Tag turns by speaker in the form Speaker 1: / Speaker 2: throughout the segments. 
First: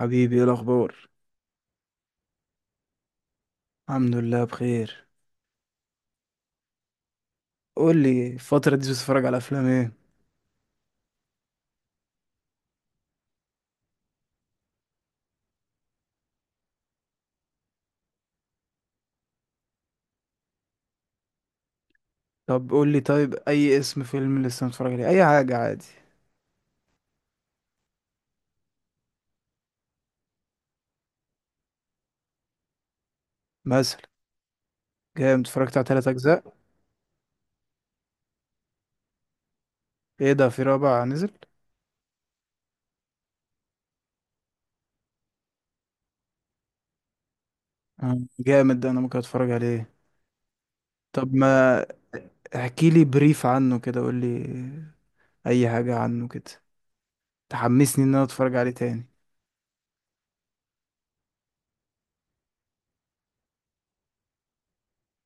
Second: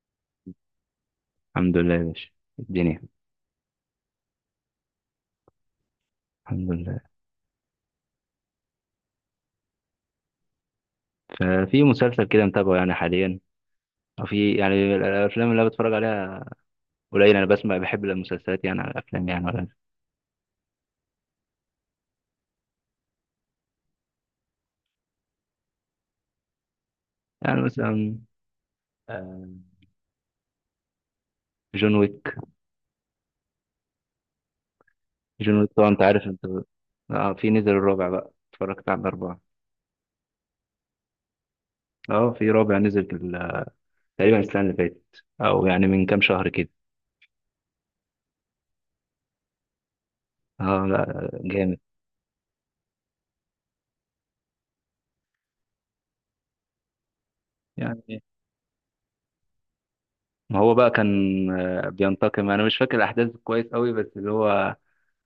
Speaker 1: حبيبي ايه الاخبار؟
Speaker 2: الحمد لله يا باشا. الدنيا.
Speaker 1: الحمد لله بخير.
Speaker 2: الحمد لله.
Speaker 1: قول لي الفتره دي بتتفرج على افلام ايه؟
Speaker 2: ففي مسلسل كده متابعه يعني حاليا، أو في يعني الافلام اللي أنا بتفرج عليها قليل. انا بسمع بحب المسلسلات يعني على الافلام يعني ولا.
Speaker 1: طب قول لي طيب اي اسم فيلم لسه متفرج عليه اي حاجه عادي.
Speaker 2: يعني مثلا، آه، جون ويك.
Speaker 1: مثلا جامد،
Speaker 2: جون ويك
Speaker 1: اتفرجت على
Speaker 2: طبعا انت
Speaker 1: تلات
Speaker 2: عارف
Speaker 1: اجزاء.
Speaker 2: انت. اه، في نزل الرابع بقى، اتفرجت على الاربعه.
Speaker 1: ايه ده، في رابع نزل؟
Speaker 2: اه، في رابع نزل في تقريبا السنه اللي فاتت او يعني من كام شهر كده.
Speaker 1: جامد، ده انا ممكن اتفرج عليه.
Speaker 2: اه لا
Speaker 1: طب
Speaker 2: جامد.
Speaker 1: ما احكي لي بريف عنه كده، قول لي اي حاجه عنه كده تحمسني ان
Speaker 2: يعني
Speaker 1: انا اتفرج عليه تاني.
Speaker 2: ما هو بقى كان بينتقم. انا مش فاكر الاحداث كويس قوي، بس اللي هو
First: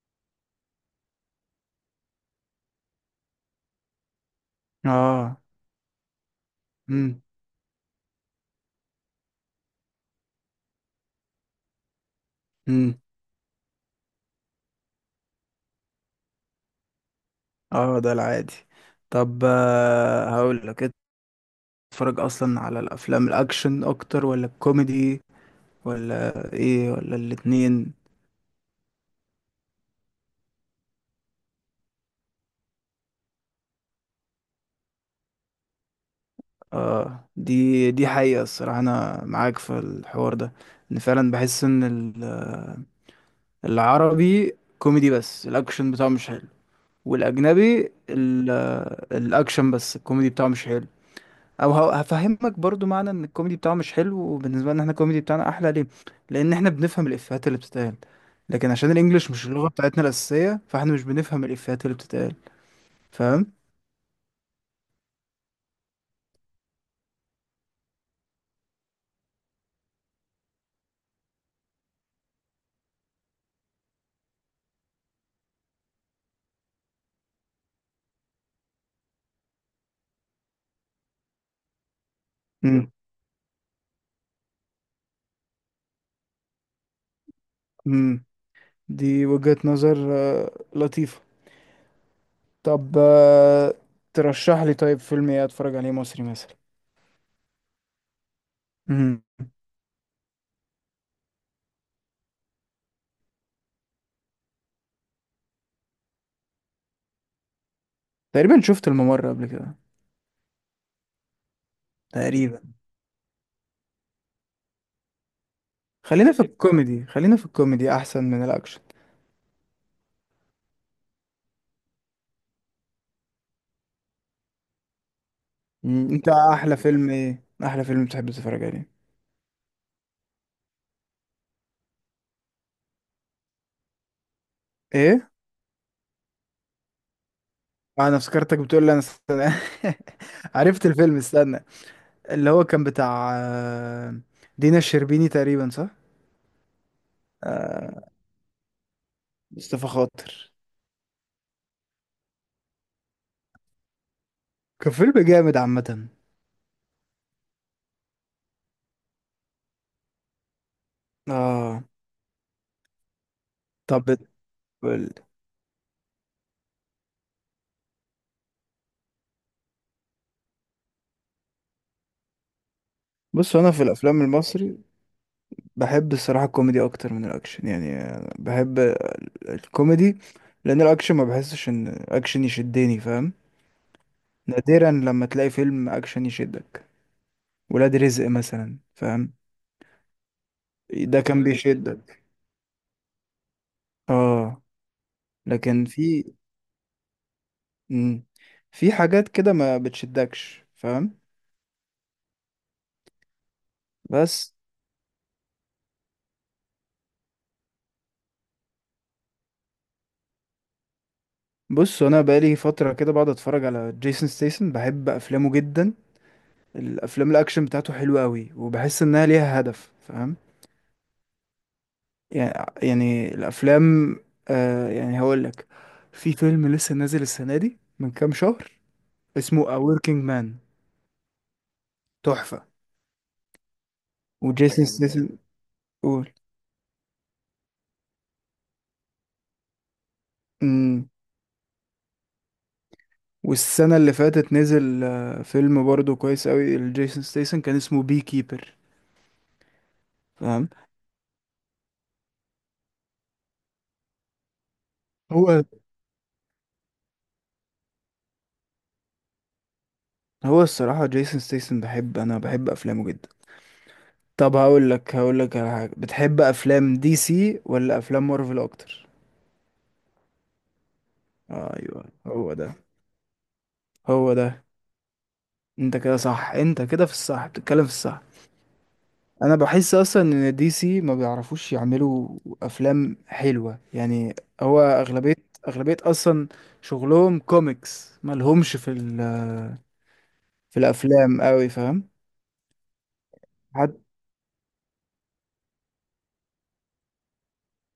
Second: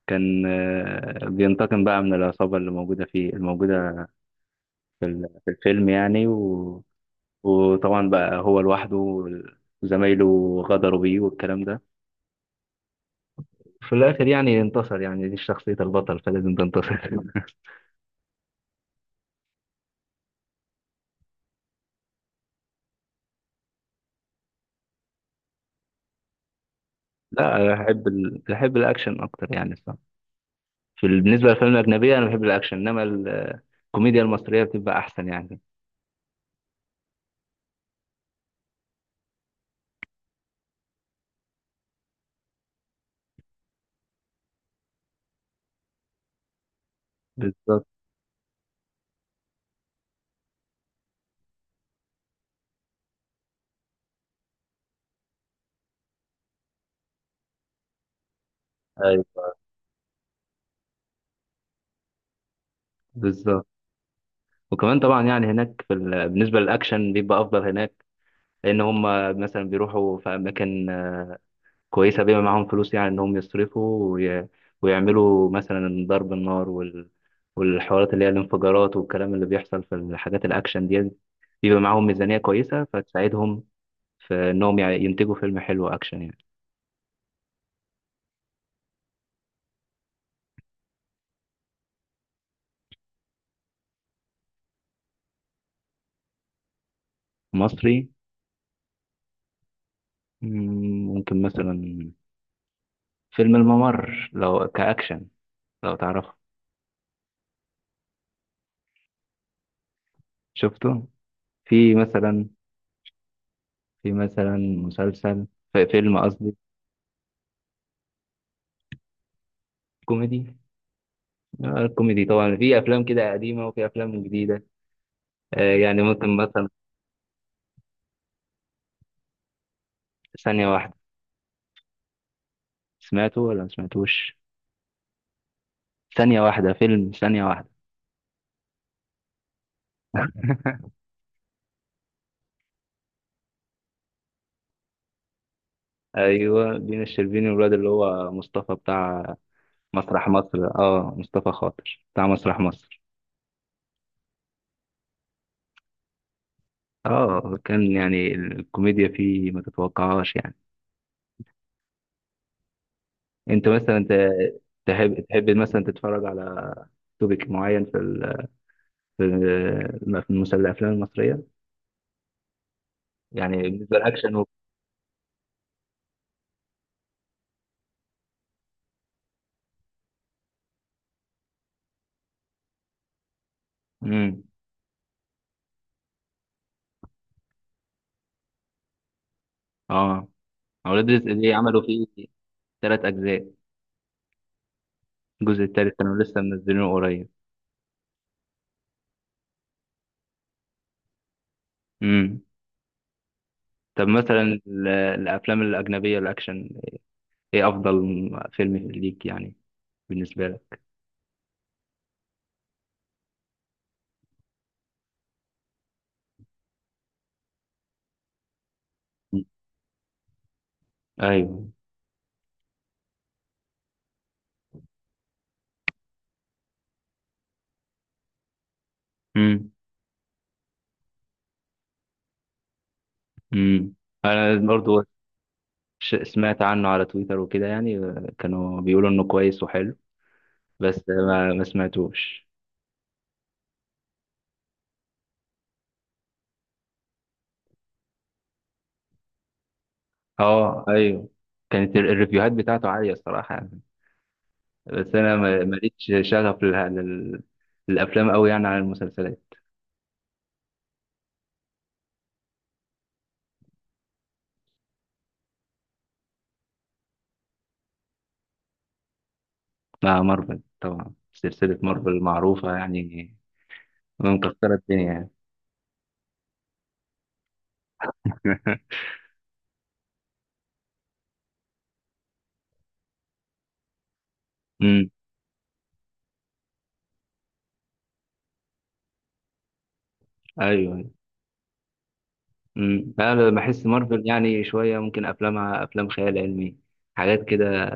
Speaker 2: كان بينتقم بقى من العصابة اللي موجودة
Speaker 1: اه.
Speaker 2: في الفيلم يعني
Speaker 1: امم
Speaker 2: وطبعا بقى هو لوحده وزمايله غدروا بيه والكلام ده.
Speaker 1: امم
Speaker 2: في الآخر يعني انتصر، يعني دي شخصية البطل فلازم تنتصر.
Speaker 1: اه ده العادي. طب هقول لك، بتتفرج اصلا على الافلام الاكشن اكتر ولا الكوميدي ولا ايه ولا
Speaker 2: لا أنا
Speaker 1: الاتنين؟
Speaker 2: بحب الأكشن أكتر يعني الصراحة. بالنسبة للأفلام الأجنبية أنا بحب الأكشن، إنما الكوميديا المصرية بتبقى أحسن يعني.
Speaker 1: اه، دي حقيقة، الصراحة انا معاك في الحوار ده، ان فعلا بحس ان العربي كوميدي بس الاكشن بتاعه مش حلو،
Speaker 2: بالظبط.
Speaker 1: والاجنبي الاكشن بس الكوميدي بتاعه مش حلو. او هفهمك برضو معنى ان الكوميدي بتاعه مش حلو، وبالنسبه لنا احنا الكوميدي بتاعنا احلى ليه. لان احنا بنفهم الافيهات اللي بتتقال، لكن عشان الانجليش مش
Speaker 2: أيوه،
Speaker 1: اللغه بتاعتنا الاساسيه فاحنا مش بنفهم الافيهات اللي بتتقال. فاهم؟
Speaker 2: بالظبط. وكمان طبعا يعني هناك بالنسبة للأكشن بيبقى أفضل هناك، لان هم مثلا بيروحوا في اماكن كويسه، بيبقى معاهم فلوس يعني انهم يصرفوا ويعملوا مثلا ضرب النار والحوارات اللي هي الانفجارات والكلام اللي بيحصل في الحاجات الاكشن دي. بيبقى معاهم ميزانيه كويسه
Speaker 1: امم
Speaker 2: فتساعدهم في انهم ينتجوا فيلم حلو اكشن يعني.
Speaker 1: امم دي وجهة نظر لطيفه. طب ترشح لي طيب فيلم ايه اتفرج عليه مصري مثلا.
Speaker 2: مصري.
Speaker 1: امم.
Speaker 2: ممكن مثلا فيلم الممر لو كاكشن، لو تعرفه.
Speaker 1: تقريبا شفت الممر قبل كده.
Speaker 2: شفته. في مثلا
Speaker 1: تقريبا.
Speaker 2: في مثلا مسلسل. في فيلم
Speaker 1: خلينا في
Speaker 2: قصدي.
Speaker 1: الكوميدي، خلينا في الكوميدي احسن من الاكشن.
Speaker 2: كوميدي. الكوميدي طبعا في افلام كده قديمه وفي افلام جديده. يعني
Speaker 1: مم. انت
Speaker 2: ممكن مثلا.
Speaker 1: احلى فيلم ايه، احلى فيلم بتحب تتفرج عليه؟
Speaker 2: ثانيه واحده. سمعته ولا ما سمعتوش؟
Speaker 1: ايه؟
Speaker 2: ثانيه واحده، فيلم ثانيه واحده.
Speaker 1: انا افتكرتك بتقول لي انا استنى. عرفت الفيلم استنى، اللي هو كان بتاع دينا الشربيني تقريبا، صح؟
Speaker 2: ايوه، دينا الشربيني والواد اللي
Speaker 1: آه،
Speaker 2: هو مصطفى بتاع
Speaker 1: مصطفى
Speaker 2: مسرح
Speaker 1: خاطر.
Speaker 2: مصر. اه، مصطفى خاطر بتاع مسرح مصر.
Speaker 1: كان فيلم جامد عامة.
Speaker 2: اه، كان يعني الكوميديا فيه ما تتوقعهاش يعني.
Speaker 1: اه.
Speaker 2: انت
Speaker 1: طب
Speaker 2: مثلا ت-
Speaker 1: بال-
Speaker 2: تحب تحب مثلا تتفرج على توبيك معين في المسلسل الافلام المصريه؟ يعني
Speaker 1: بص انا في
Speaker 2: بالنسبه
Speaker 1: الافلام
Speaker 2: للاكشن
Speaker 1: المصري بحب الصراحة الكوميدي اكتر من الاكشن، يعني أنا بحب الكوميدي، لان الاكشن ما بحسش ان اكشن يشدني، فاهم؟
Speaker 2: مم.
Speaker 1: نادرا لما تلاقي فيلم اكشن يشدك. ولاد رزق مثلا، فاهم؟
Speaker 2: اه، أولاد
Speaker 1: ده
Speaker 2: رزق
Speaker 1: كان
Speaker 2: دي عملوا فيه
Speaker 1: بيشدك
Speaker 2: تلات أجزاء.
Speaker 1: اه.
Speaker 2: الجزء
Speaker 1: لكن
Speaker 2: التالت كانوا
Speaker 1: في،
Speaker 2: لسه منزلينه قريب.
Speaker 1: مم، في حاجات كده ما بتشدكش، فاهم؟
Speaker 2: امم. طب
Speaker 1: بس
Speaker 2: مثلا الأفلام الأجنبية الأكشن، إيه أفضل فيلم ليك يعني بالنسبة لك؟
Speaker 1: بص، انا بقالي فتره كده بقعد اتفرج على جيسون ستيسن، بحب افلامه جدا. الافلام الاكشن بتاعته حلوه قوي، وبحس انها
Speaker 2: مم.
Speaker 1: ليها هدف، فاهم؟
Speaker 2: أيوه.
Speaker 1: يعني، يعني الافلام، آه يعني هقول لك، في فيلم لسه نازل السنه دي من كام شهر اسمه
Speaker 2: امم.
Speaker 1: A Working Man، تحفه.
Speaker 2: امم، أنا
Speaker 1: وجيسون حلو
Speaker 2: برضو
Speaker 1: ستيسن.
Speaker 2: سمعت عنه على تويتر وكده، يعني كانوا بيقولوا إنه كويس وحلو، بس
Speaker 1: قول.
Speaker 2: ما سمعتوش.
Speaker 1: والسنة اللي فاتت نزل فيلم برضه كويس قوي لجيسون ستيسن كان اسمه بي كيبر. فاهم؟
Speaker 2: أه، أيوه. كانت الريفيوهات بتاعته عالية الصراحة يعني، بس أنا
Speaker 1: هو،
Speaker 2: ماليش شغف للأفلام أوي يعني عن المسلسلات.
Speaker 1: هو الصراحة جيسون ستيسن بحب، أنا بحب أفلامه جدا. طب هقول لك، هقول لك على حاجة. بتحب أفلام دي سي ولا أفلام مارفل أكتر؟
Speaker 2: لا، مارفل طبعا، سلسلة
Speaker 1: أيوه،
Speaker 2: مارفل
Speaker 1: هو ده،
Speaker 2: معروفة يعني،
Speaker 1: هو ده.
Speaker 2: مكسرة الدنيا يعني.
Speaker 1: أنت كده صح، أنت كده في الصح، بتتكلم في الصح. أنا بحس أصلا إن دي سي ما بيعرفوش يعملوا أفلام حلوة يعني. هو
Speaker 2: امم.
Speaker 1: أغلبية، أغلبية أصلا شغلهم كوميكس، ملهمش في في
Speaker 2: ايوه.
Speaker 1: الافلام قوي، فاهم؟
Speaker 2: امم. لا أنا بحس
Speaker 1: حد
Speaker 2: مارفل يعني شوية ممكن افلامها افلام خيال علمي، حاجات كده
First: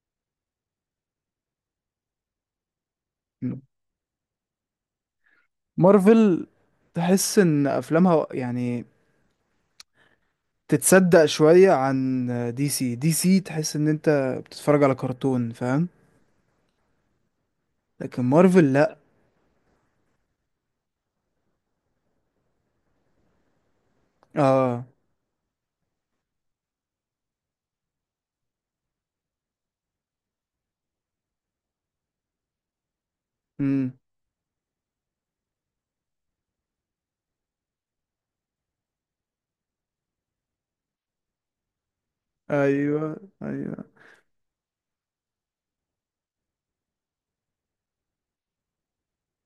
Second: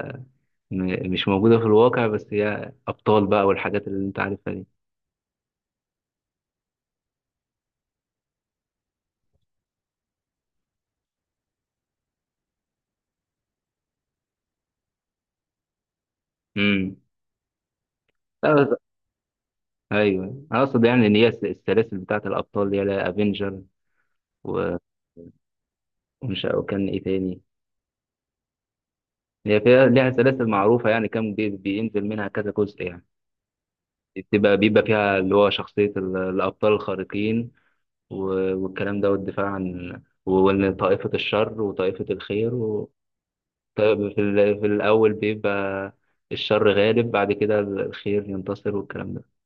Speaker 2: مش موجودة في الواقع، بس هي ابطال بقى والحاجات اللي انت عارفها دي.
Speaker 1: مارفل تحس ان افلامها يعني تتصدق شوية عن دي سي. دي سي تحس ان انت بتتفرج على كرتون، فاهم؟
Speaker 2: امم.
Speaker 1: لكن
Speaker 2: لا
Speaker 1: مارفل لا.
Speaker 2: ايوه، انا اقصد يعني ان هي السلاسل بتاعت الابطال اللي هي افنجر ومش،
Speaker 1: اه.
Speaker 2: وكان ايه تاني، هي فيها ليها سلاسل معروفة يعني، كان بينزل منها كذا جزء يعني.
Speaker 1: امم.
Speaker 2: بتبقى بيبقى فيها اللي هو شخصية الأبطال الخارقين والكلام ده والدفاع عن وإن طائفة الشر وطائفة الخير
Speaker 1: ايوه ايوه.
Speaker 2: طيب، في الأول بيبقى الشر غالب، بعد كده الخير ينتصر والكلام ده.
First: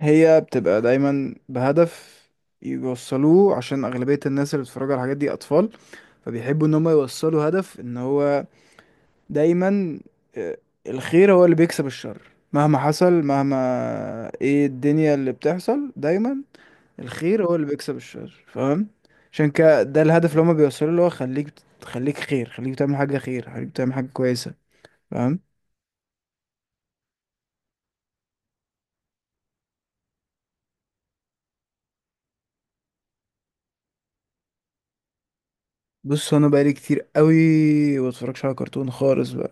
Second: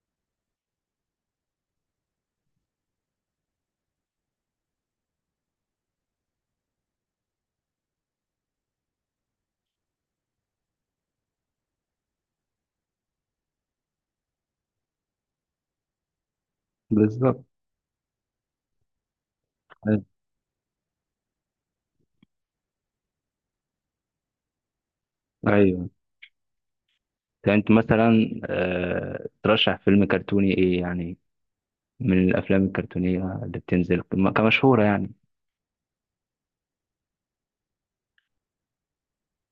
Speaker 1: هي بتبقى دايما بهدف يوصلوه، عشان اغلبية الناس اللي بتتفرج على الحاجات دي اطفال، فبيحبوا ان هم يوصلوا هدف ان هو دايما، آه، الخير هو اللي بيكسب الشر مهما حصل، مهما ايه الدنيا اللي بتحصل، دايما
Speaker 2: بالظبط.
Speaker 1: الخير هو اللي بيكسب الشر، فاهم؟ عشان كده ده
Speaker 2: أيوه.
Speaker 1: الهدف اللي هما بيوصلوا له، هو خليك، خليك خير، خليك تعمل حاجة خير، خليك تعمل حاجة كويسة، فاهم؟
Speaker 2: أيوه. يعني أنت مثلا ترشح فيلم كرتوني إيه يعني، من الأفلام الكرتونية اللي بتنزل كمشهورة يعني؟
Speaker 1: بص انا بقالي كتير قوي ما بتفرجش على كرتون خالص بقى.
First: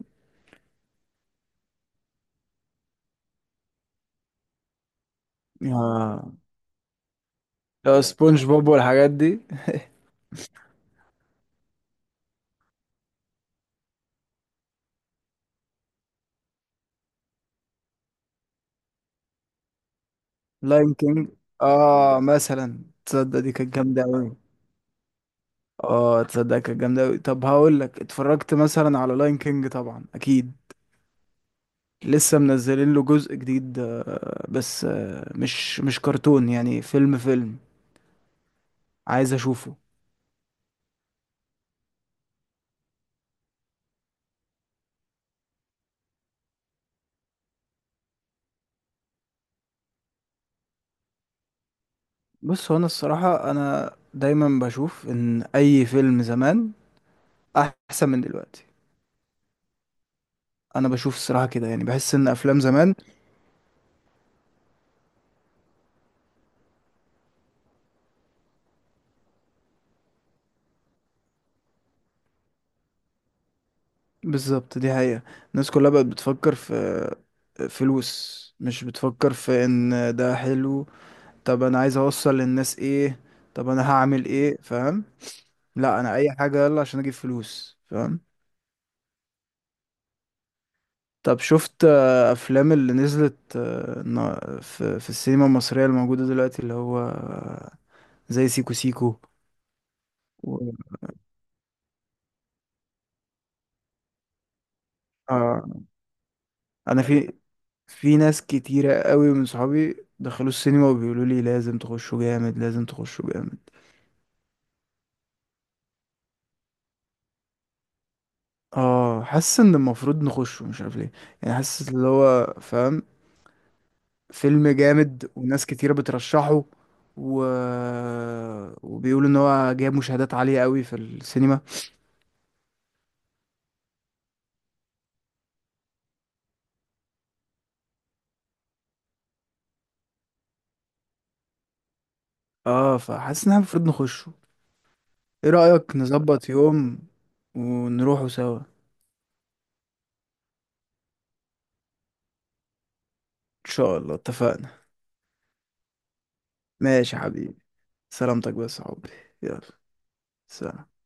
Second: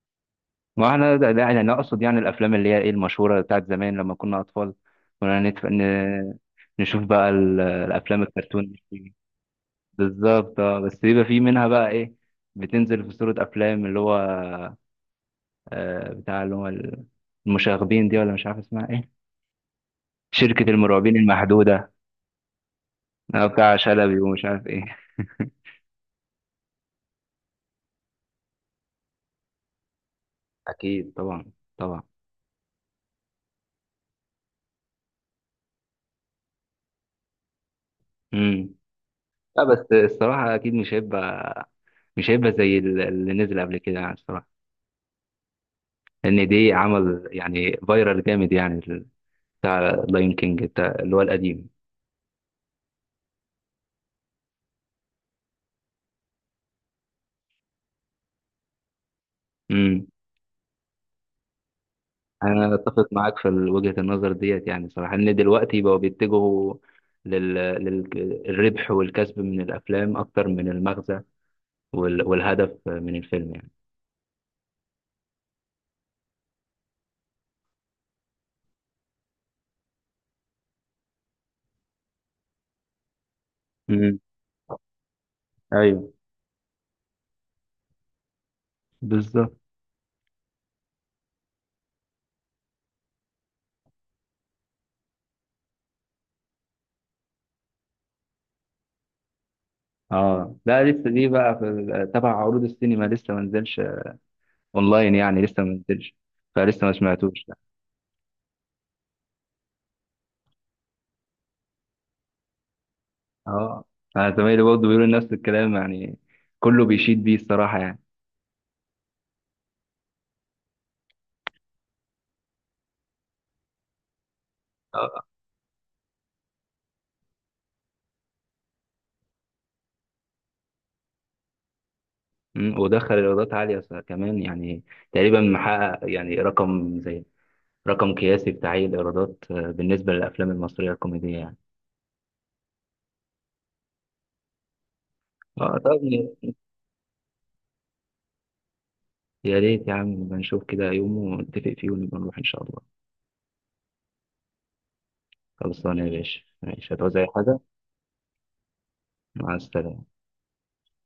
Speaker 2: ما احنا ده يعني انا اقصد يعني الافلام اللي هي ايه المشهوره بتاعت زمان لما كنا اطفال، كنا
Speaker 1: آه.
Speaker 2: نشوف بقى
Speaker 1: لو
Speaker 2: الافلام
Speaker 1: سبونج بوب
Speaker 2: الكرتون
Speaker 1: والحاجات
Speaker 2: دي.
Speaker 1: دي.
Speaker 2: بالظبط، اه، بس بيبقى في منها بقى ايه، بتنزل في صوره افلام اللي هو، بتاع اللي هو المشاغبين دي، ولا مش عارف اسمها ايه، شركه
Speaker 1: لاين
Speaker 2: المرعبين
Speaker 1: كينج،
Speaker 2: المحدوده،
Speaker 1: اه مثلا، تصدق
Speaker 2: اه
Speaker 1: دي كانت
Speaker 2: بتاع
Speaker 1: جامدة
Speaker 2: شلبي
Speaker 1: قوي.
Speaker 2: ومش عارف ايه.
Speaker 1: اه تصدق كانت جامدة أوي. طب هقول لك، اتفرجت مثلا على لاين كينج؟ طبعا أكيد.
Speaker 2: اكيد طبعا. طبعا.
Speaker 1: لسه منزلين له جزء جديد بس مش كرتون يعني، فيلم، فيلم.
Speaker 2: امم.
Speaker 1: عايز
Speaker 2: لا
Speaker 1: أشوفه.
Speaker 2: بس الصراحه اكيد مش هيبقى، مش هيبقى زي اللي نزل قبل كده يعني، الصراحه ان دي عمل يعني فايرال جامد يعني بتاع لاين كينج بتاع اللي هو القديم.
Speaker 1: بص هو أنا الصراحة أنا دايما بشوف إن أي فيلم زمان أحسن من دلوقتي.
Speaker 2: امم.
Speaker 1: أنا بشوف الصراحة كده، يعني بحس إن أفلام
Speaker 2: انا
Speaker 1: زمان.
Speaker 2: اتفق معاك في وجهة النظر ديت يعني، صراحة ان دلوقتي بقوا بيتجهوا للربح والكسب من الافلام اكتر من المغزى والهدف من الفيلم يعني.
Speaker 1: بالظبط، دي حقيقة. الناس كلها بقت بتفكر في فلوس، مش بتفكر في إن ده حلو، طب انا عايز اوصل للناس ايه، طب انا
Speaker 2: امم.
Speaker 1: هعمل ايه، فاهم؟ لا
Speaker 2: ايوه.
Speaker 1: انا اي حاجة يلا عشان اجيب فلوس، فاهم؟
Speaker 2: بالظبط.
Speaker 1: طب شفت افلام اللي نزلت في السينما المصرية الموجودة دلوقتي اللي هو زي سيكو سيكو
Speaker 2: اه
Speaker 1: و...
Speaker 2: لا، لسه دي بقى في تبع عروض السينما لسه ما نزلش اونلاين يعني، لسه ما
Speaker 1: آه.
Speaker 2: نزلش، فلسه ما
Speaker 1: انا في،
Speaker 2: سمعتوش.
Speaker 1: في ناس كتيرة قوي من صحابي دخلوا السينما وبيقولوا لي لازم تخشوا جامد، لازم تخشوا جامد.
Speaker 2: اه، انا زمايلي برضه بيقولوا نفس الكلام يعني، كله بيشيد بيه الصراحه يعني.
Speaker 1: اه حاسس ان المفروض نخشه، مش عارف ليه، يعني حاسس اللي هو، فاهم، فيلم
Speaker 2: اه.
Speaker 1: جامد وناس كتيرة بترشحه، و... وبيقولوا ان هو جايب مشاهدات عالية قوي في السينما.
Speaker 2: ودخل ايرادات عاليه كمان يعني، تقريبا محقق يعني رقم زي رقم قياسي في تعيين الايرادات، بالنسبه للافلام المصريه الكوميديه يعني.
Speaker 1: اه، فحاسس ان احنا المفروض نخشه. ايه
Speaker 2: اه
Speaker 1: رأيك
Speaker 2: طب،
Speaker 1: نظبط يوم ونروحوا سوا؟
Speaker 2: يا ريت يا عم نبقى نشوف كده يوم ونتفق فيه ونبقى نروح ان شاء الله.
Speaker 1: ان شاء الله، اتفقنا.
Speaker 2: خلصانه يا باشا، ماشي هتعوز
Speaker 1: ماشي يا
Speaker 2: اي حاجه.
Speaker 1: حبيبي، سلامتك بس يا حبي.
Speaker 2: مع
Speaker 1: يلا،
Speaker 2: السلامه.
Speaker 1: سلام.